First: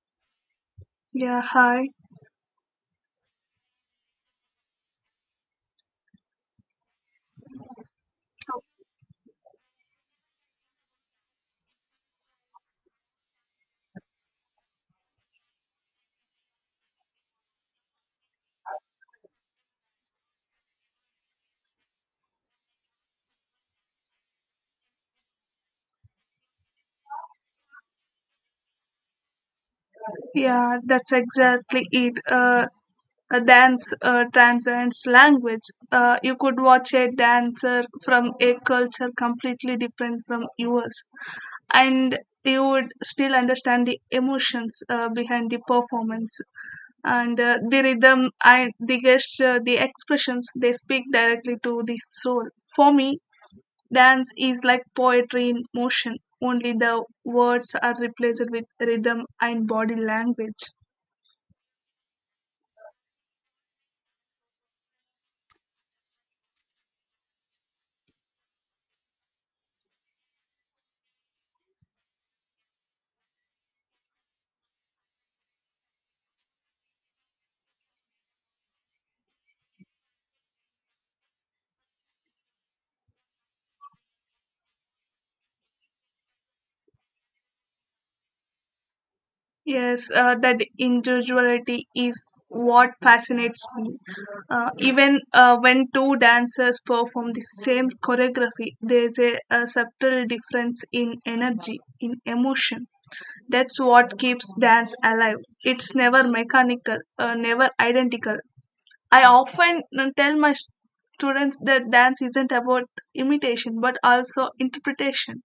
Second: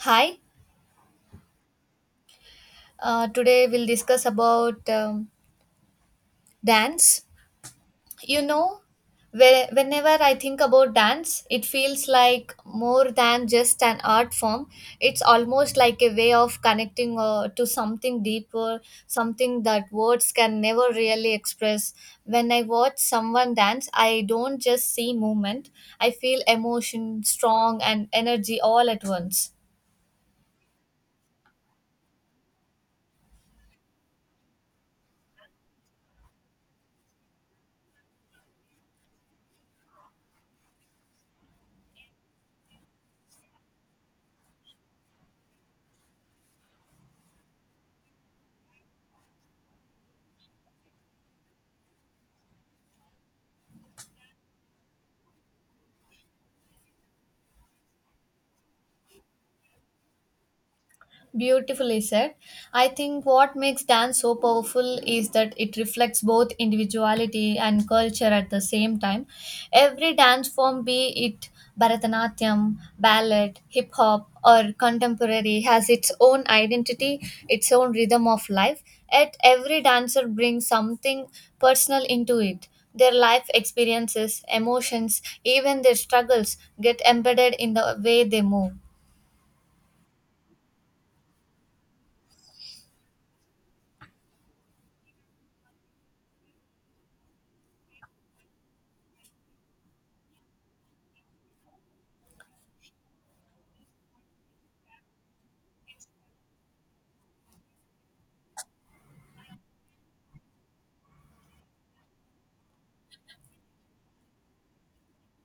Hi. Yeah, hi. Today we'll discuss about dance. You know, whenever I think about dance, it feels like more than just an art form. It's almost like a way of connecting to something deeper, something that words can never really express. When I watch someone dance, I don't just see movement, I feel emotion, strong, and energy all at once. Yeah, that's exactly it. A dance transcends language. You could watch a dancer from a culture completely different from yours, and you would still understand the emotions behind the performance and the rhythm and the gesture, the expressions. They speak directly to the soul. For me, dance is like poetry in motion, only the words are replaced with rhythm and body language. Beautifully said. I think what makes dance so powerful is that it reflects both individuality and culture at the same time. Every dance form, be it Bharatanatyam, ballet, hip hop, or contemporary, has its own identity, its own rhythm of life. Yet every dancer brings something personal into it. Their life experiences, emotions, even their struggles get embedded in the way they move. Yes, that individuality is what fascinates me. Even when two dancers perform the same choreography, there's a subtle difference in energy, in emotion. That's what keeps dance alive. It's never mechanical, never identical. I often tell my students that dance isn't about imitation but also interpretation.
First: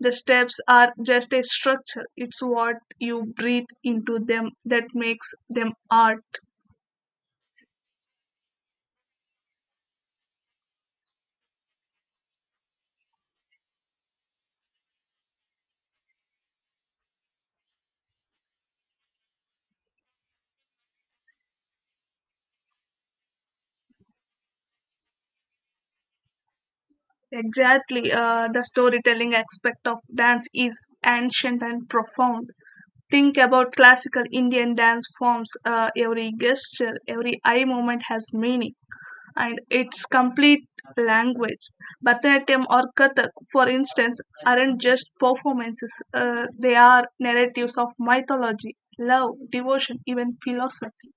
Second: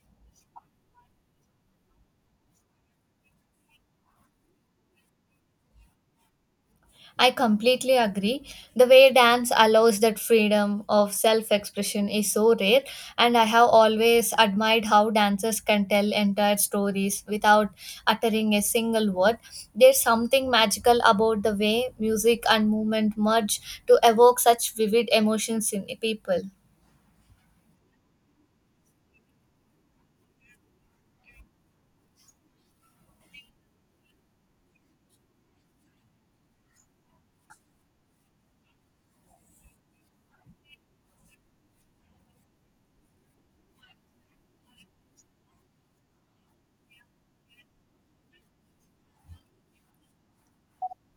The steps are just a structure, it's what you breathe into them that makes them art. I completely agree. The way dance allows that freedom of self expression is so rare, and I have always admired how dancers can tell entire stories without uttering a single word. There's something magical about the way music and movement merge to evoke such vivid emotions in people. Exactly, the storytelling aspect of dance is ancient and profound. Think about classical Indian dance forms. Every gesture, every eye movement has meaning, and its complete language. Bharatanatyam or Kathak, for instance, aren't just performances, they are narratives of mythology, love, devotion, even philosophy.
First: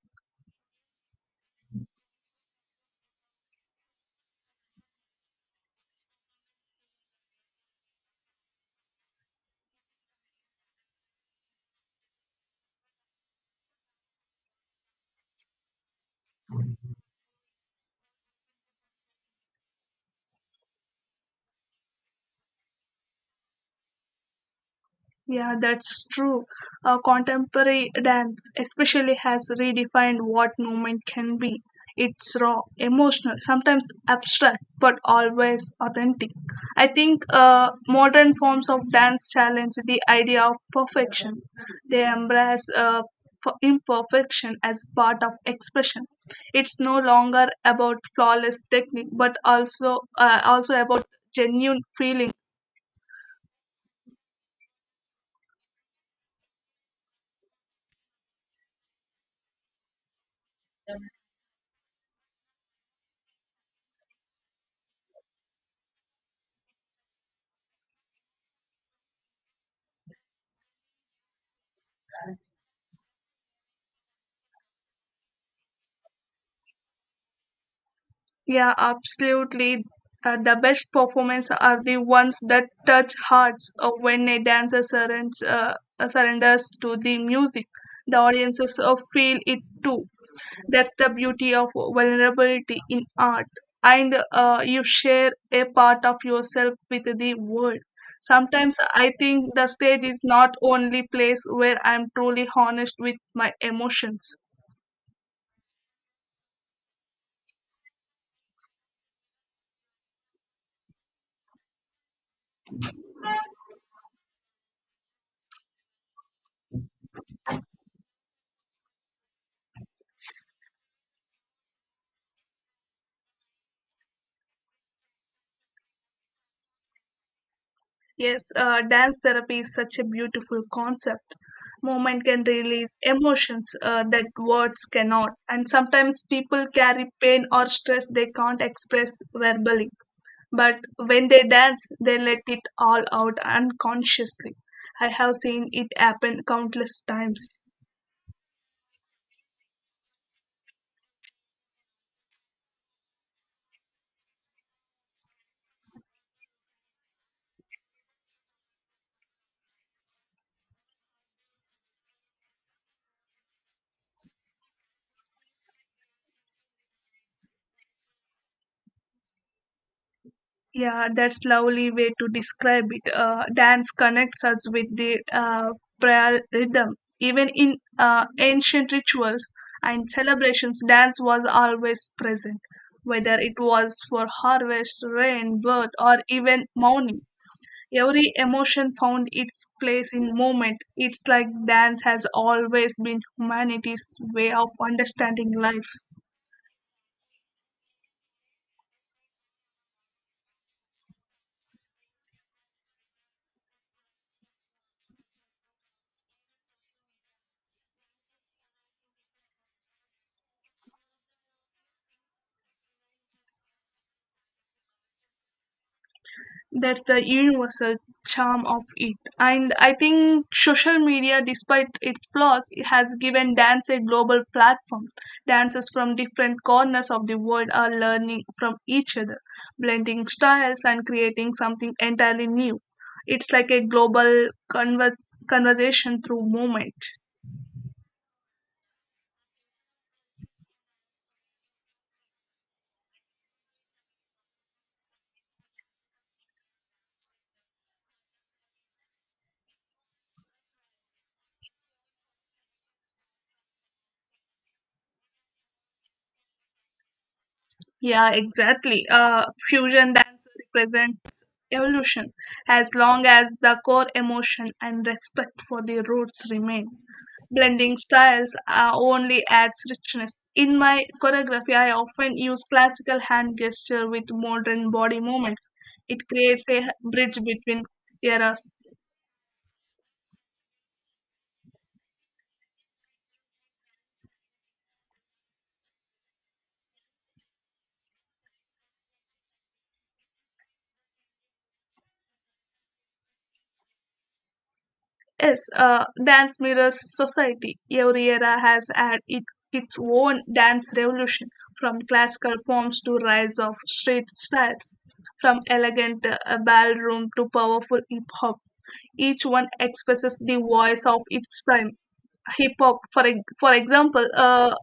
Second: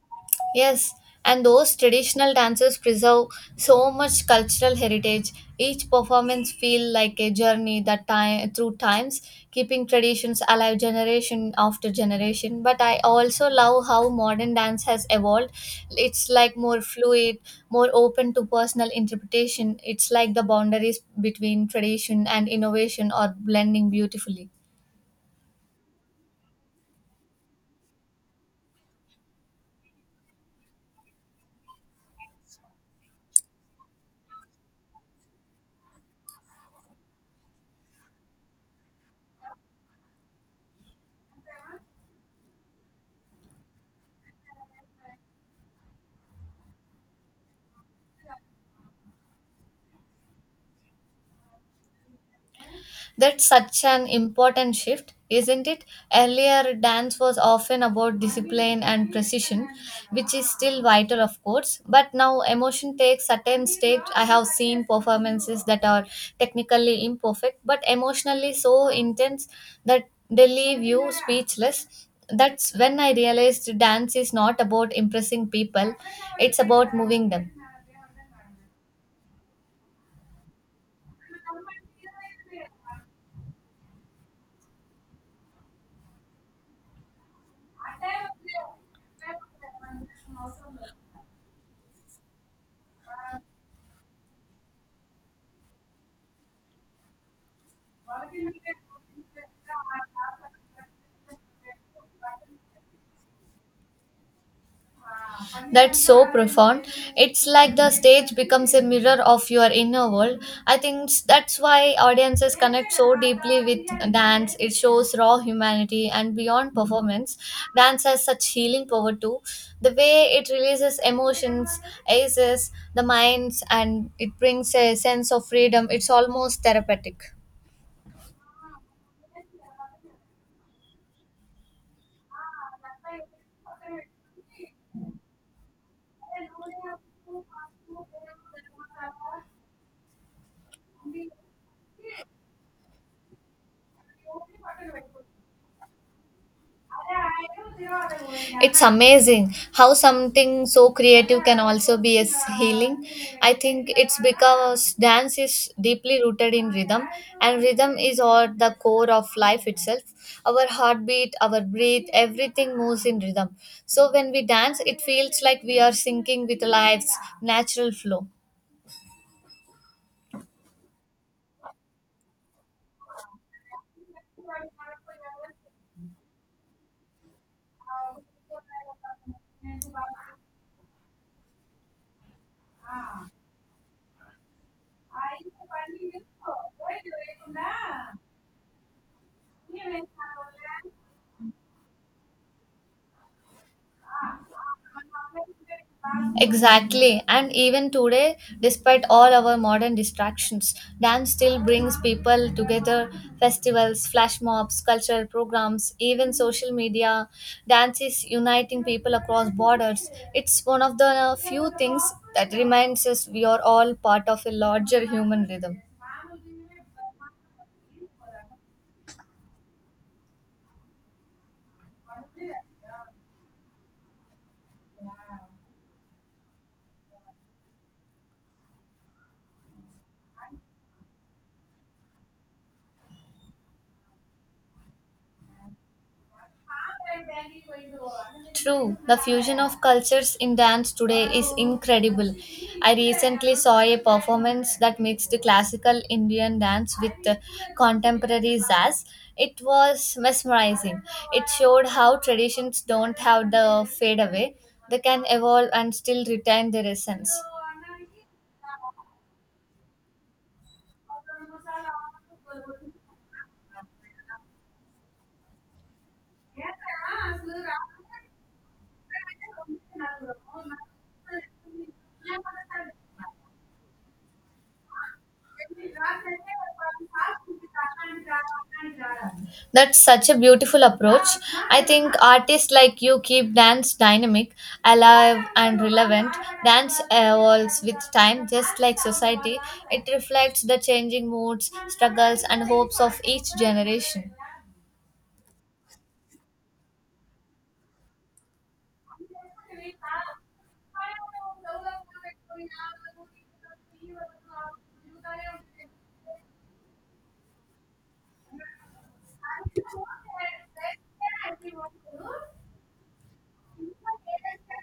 Yes, and those traditional dances preserve so much cultural heritage. Each performance feel like a journey that time through times, keeping traditions alive generation after generation. But I also love how modern dance has evolved. It's like more fluid, more open to personal interpretation. It's like the boundaries between tradition and innovation are blending beautifully. Yeah, that's true. Contemporary dance especially has redefined what movement can be. It's raw, emotional, sometimes abstract, but always authentic. I think modern forms of dance challenge the idea of perfection. They embrace imperfection as part of expression. It's no longer about flawless technique, but also about genuine feeling. That's such an important shift, isn't it? Earlier, dance was often about discipline and precision, which is still vital, of course. But now, emotion takes certain stakes. I have seen performances that are technically imperfect, but emotionally so intense that they leave you speechless. That's when I realized dance is not about impressing people, it's about moving them. Yeah, absolutely. The best performance are the ones that touch hearts when a dancer surrenders to the music. The audiences feel it too. That's the beauty of vulnerability in art. And you share a part of yourself with the world. Sometimes I think the stage is not only place where I'm truly honest with my emotions. That's so profound. It's like the stage becomes a mirror of your inner world. I think that's why audiences connect so deeply with dance. It shows raw humanity and beyond performance. Dance has such healing power too. The way it releases emotions, aces, the minds, and it brings a sense of freedom. It's almost therapeutic. Yes, dance therapy is such a beautiful concept. Movement can release emotions that words cannot, and sometimes people carry pain or stress they can't express verbally. But when they dance, they let it all out unconsciously. I have seen it happen countless times. It's amazing how something so creative can also be as healing. I think it's because dance is deeply rooted in rhythm, and rhythm is at the core of life itself. Our heartbeat, our breath, everything moves in rhythm. So when we dance, it feels like we are syncing with life's natural flow. Yeah, that's lovely way to describe it. Dance connects us with the prior rhythm. Even in ancient rituals and celebrations, dance was always present, whether it was for harvest, rain, birth, or even mourning. Every emotion found its place in movement. It's like dance has always been humanity's way of understanding life. Exactly. And even today, despite all our modern distractions, dance still brings people together. Festivals, flash mobs, cultural programs, even social media. Dance is uniting people across borders. It's one of the few things that reminds us we are all part of a larger human rhythm. That's the universal charm of it, and I think social media, despite its flaws, it has given dance a global platform. Dancers from different corners of the world are learning from each other, blending styles and creating something entirely new. It's like a global conversation through movement. True, the fusion of cultures in dance today is incredible. I recently saw a performance that mixed classical Indian dance with contemporary jazz. It was mesmerizing. It showed how traditions don't have the fade away, they can evolve and still retain their essence. Yeah, exactly, fusion dance represents evolution. As long as the core emotion and respect for the roots remain, blending styles only adds richness. In my choreography, I often use classical hand gesture with modern body movements. It creates a bridge between eras. That's such a beautiful approach. I think artists like you keep dance dynamic, alive, and relevant. Dance evolves with time, just like society. It reflects the changing moods, struggles, and hopes of each generation. Yes, dance mirrors society. Every era has had it, its own dance revolution, from classical forms to rise of street styles, from elegant ballroom to powerful hip hop. Each one expresses the voice of its time. Hip hop, for example,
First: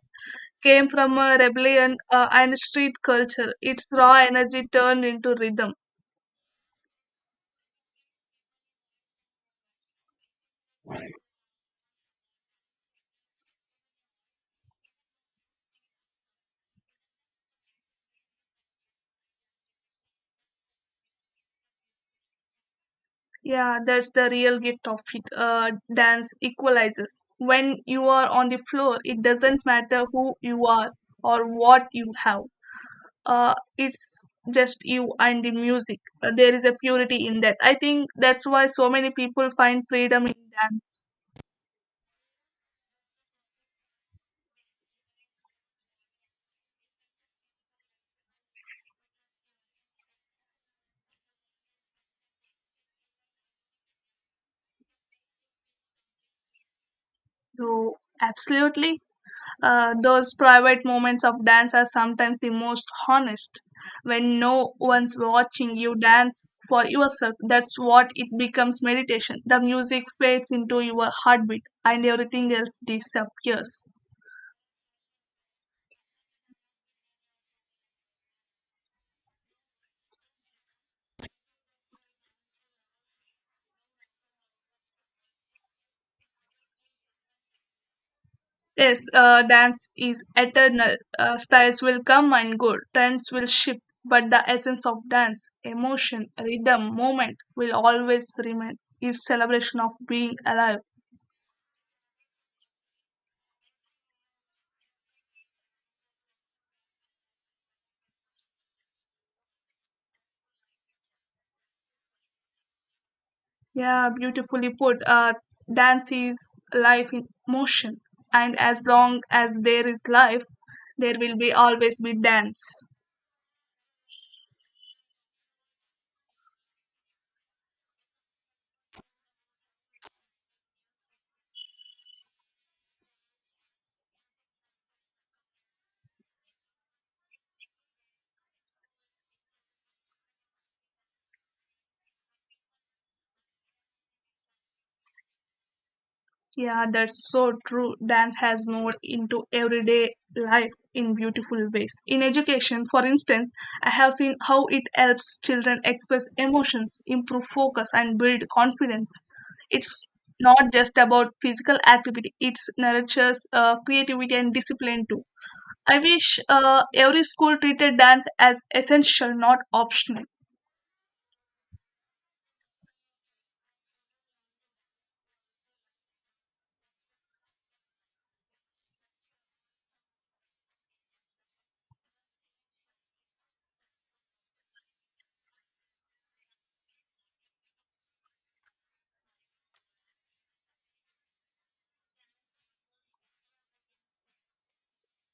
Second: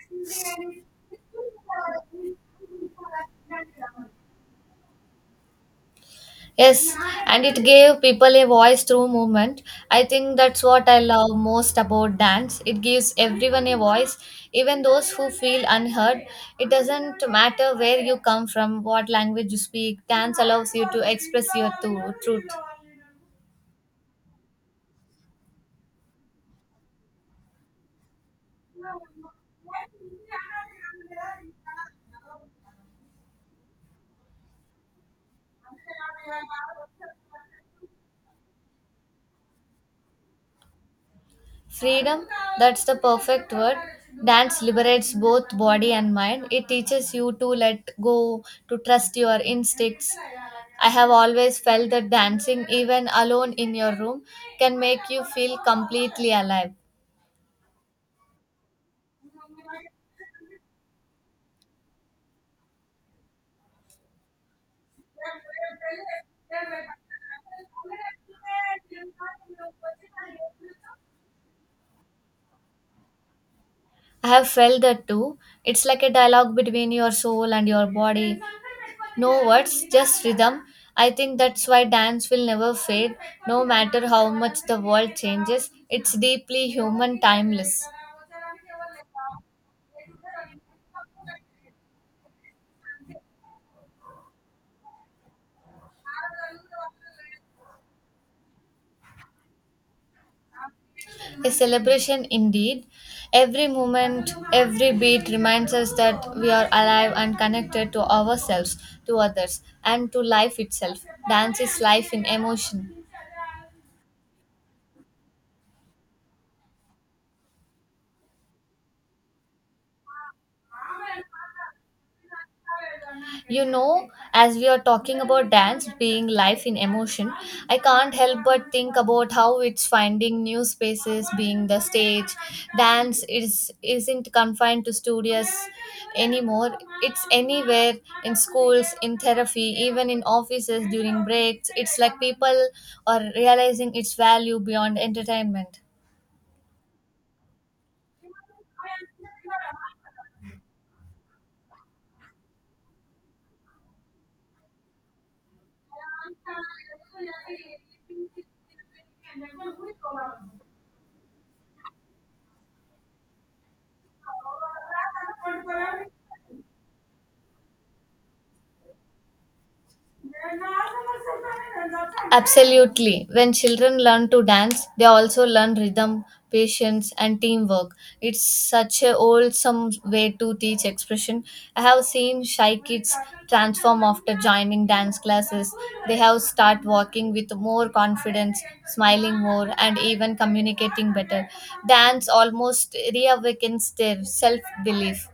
came from a rebellion and street culture. Its raw energy turned into rhythm. Yes, and it gave people a voice through movement. I think that's what I love most about dance. It gives everyone a voice, even those who feel unheard. It doesn't matter where you come from, what language you speak, dance allows you to express your truth. Yeah, that's the real gift of it. Dance equalizes. When you are on the floor, it doesn't matter who you are or what you have. It's just you and the music. There is a purity in that. I think that's why so many people find freedom in dance. Freedom, that's the perfect word. Dance liberates both body and mind. It teaches you to let go, to trust your instincts. I have always felt that dancing, even alone in your room, can make you feel completely alive. So, absolutely. Those private moments of dance are sometimes the most honest. When no one's watching, you dance for yourself. That's what it becomes meditation. The music fades into your heartbeat and everything else disappears. I have felt that too. It's like a dialogue between your soul and your body. No words, just rhythm. I think that's why dance will never fade, no matter how much the world changes. It's deeply human, timeless. Yes, dance is eternal. Styles will come and go, trends will shift, but the essence of dance, emotion, rhythm, moment will always remain. It's celebration of being alive. A celebration indeed. Every moment, every beat reminds us that we are alive and connected to ourselves, to others, and to life itself. Dance is life in emotion. Yeah, beautifully put. Dance is life in motion, and as long as there is life, there will be always be dance. You know, as we are talking about dance being life in emotion, I can't help but think about how it's finding new spaces being the stage. Dance is isn't confined to studios anymore. It's anywhere in schools, in therapy, even in offices during breaks. It's like people are realizing its value beyond entertainment. Yeah, that's so true. Dance has moved into everyday life in beautiful ways. In education, for instance, I have seen how it helps children express emotions, improve focus, and build confidence. It's not just about physical activity, it nurtures creativity and discipline too. I wish every school treated dance as essential, not optional. Absolutely. When children learn to dance, they also learn rhythm, patience, and teamwork. It's such a wholesome way to teach expression. I have seen shy kids transform after joining dance classes. They have start walking with more confidence, smiling more, and even communicating better. Dance almost reawakens their self belief.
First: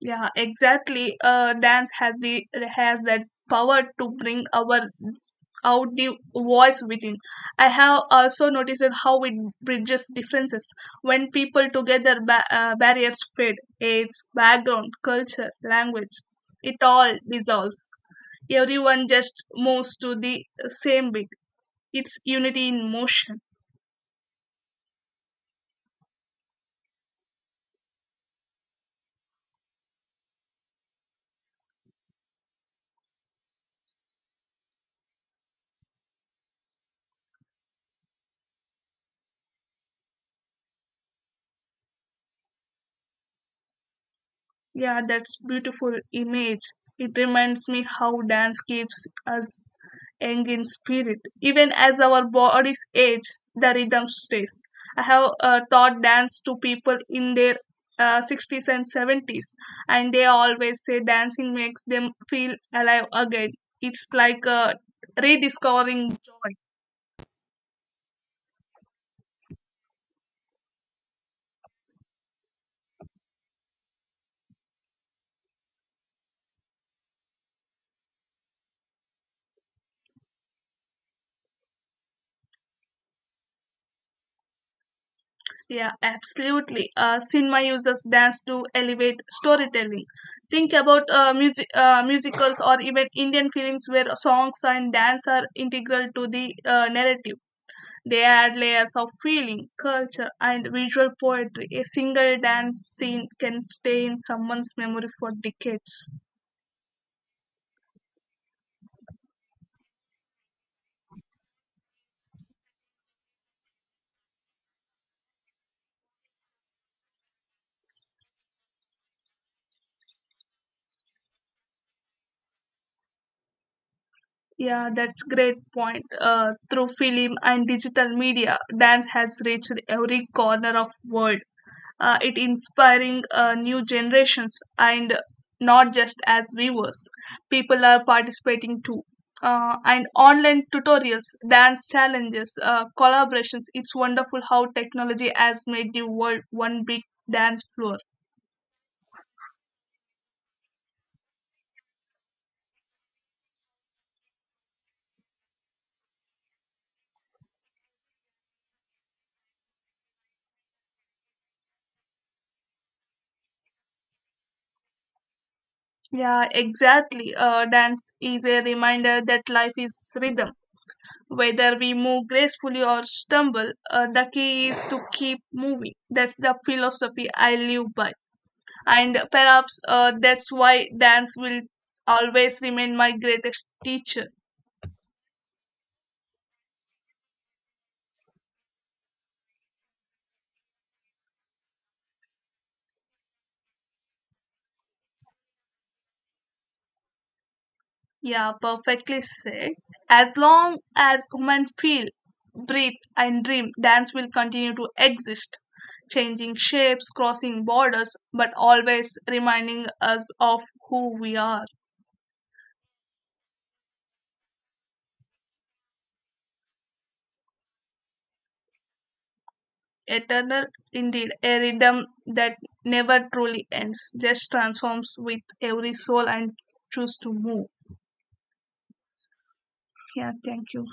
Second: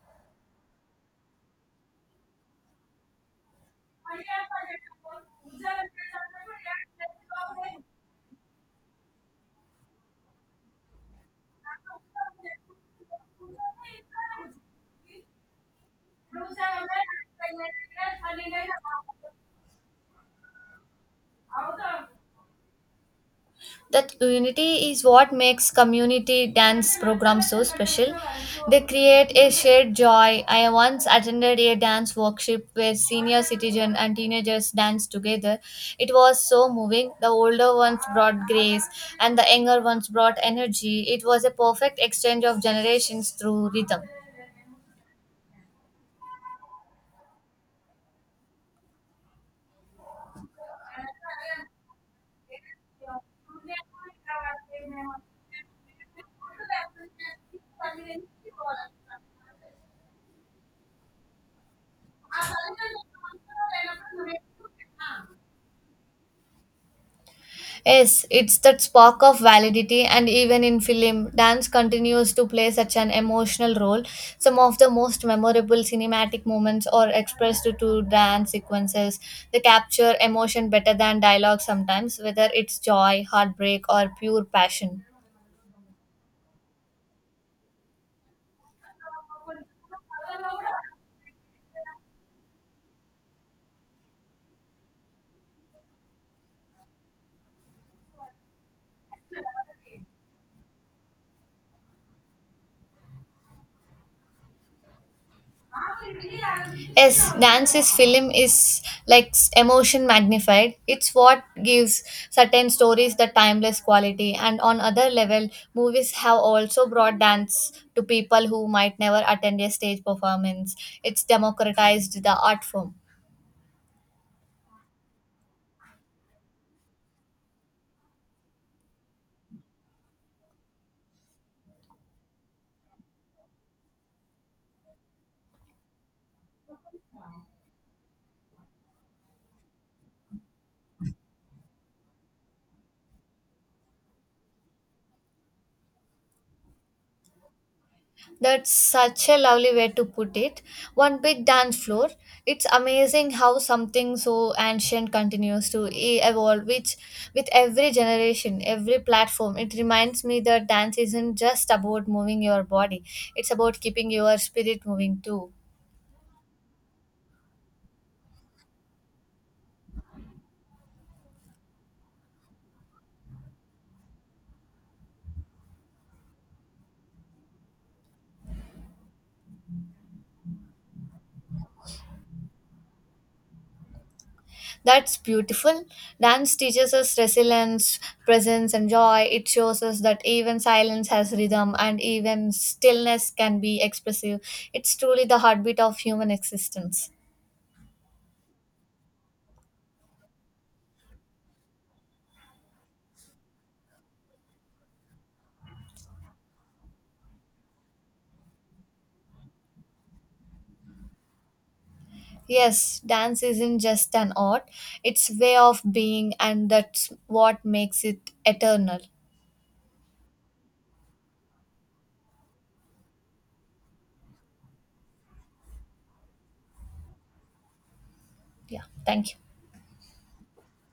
Yeah, exactly. Dance has that power to bring our out the voice within. I have also noticed how it bridges differences. When people together barriers fade, age, background, culture, language. It all dissolves. Everyone just moves to the same beat. It's unity in motion. That unity is what makes community dance programs so special. They create a shared joy. I once attended a dance workshop where senior citizens and teenagers danced together. It was so moving. The older ones brought grace and the younger ones brought energy. It was a perfect exchange of generations through rhythm. Yeah, that's beautiful image. It reminds me how dance keeps us young in spirit. Even as our bodies age, the rhythm stays. I have taught dance to people in their 60s and 70s, and they always say dancing makes them feel alive again. It's like rediscovering joy. Yes, it's that spark of validity, and even in film, dance continues to play such an emotional role. Some of the most memorable cinematic moments are expressed through dance sequences. They capture emotion better than dialogue sometimes, whether it's joy, heartbreak, or pure passion. Yeah, absolutely. Cinema uses dance to elevate storytelling. Think about musicals or even Indian films where songs and dance are integral to the narrative. They add layers of feeling, culture, and visual poetry. A single dance scene can stay in someone's memory for decades. Yes, dance's film is like emotion magnified. It's what gives certain stories the timeless quality. And on other level, movies have also brought dance to people who might never attend a stage performance. It's democratized the art form. Yeah, that's great point. Through film and digital media, dance has reached every corner of world. It inspiring new generations, and not just as viewers, people are participating too. And online tutorials, dance challenges, collaborations, it's wonderful how technology has made the world one big dance floor. That's such a lovely way to put it. One big dance floor. It's amazing how something so ancient continues to evolve, which with every generation, every platform, it reminds me that dance isn't just about moving your body, it's about keeping your spirit moving too. Yeah, exactly, dance is a reminder that life is rhythm. Whether we move gracefully or stumble, the key is to keep moving. That's the philosophy I live by. And perhaps that's why dance will always remain my greatest teacher. That's beautiful. Dance teaches us resilience, presence, and joy. It shows us that even silence has rhythm and even stillness can be expressive. It's truly the heartbeat of human existence. Yeah, perfectly said. As long as women feel, breathe, and dream, dance will continue to exist, changing shapes, crossing borders, but always reminding us of who we are. Yes, dance isn't just an art, it's way of being and that's what makes it eternal. Eternal, indeed, a rhythm that never truly ends, just transforms with every soul and choose to move. Yeah, thank you. Yeah, thank you.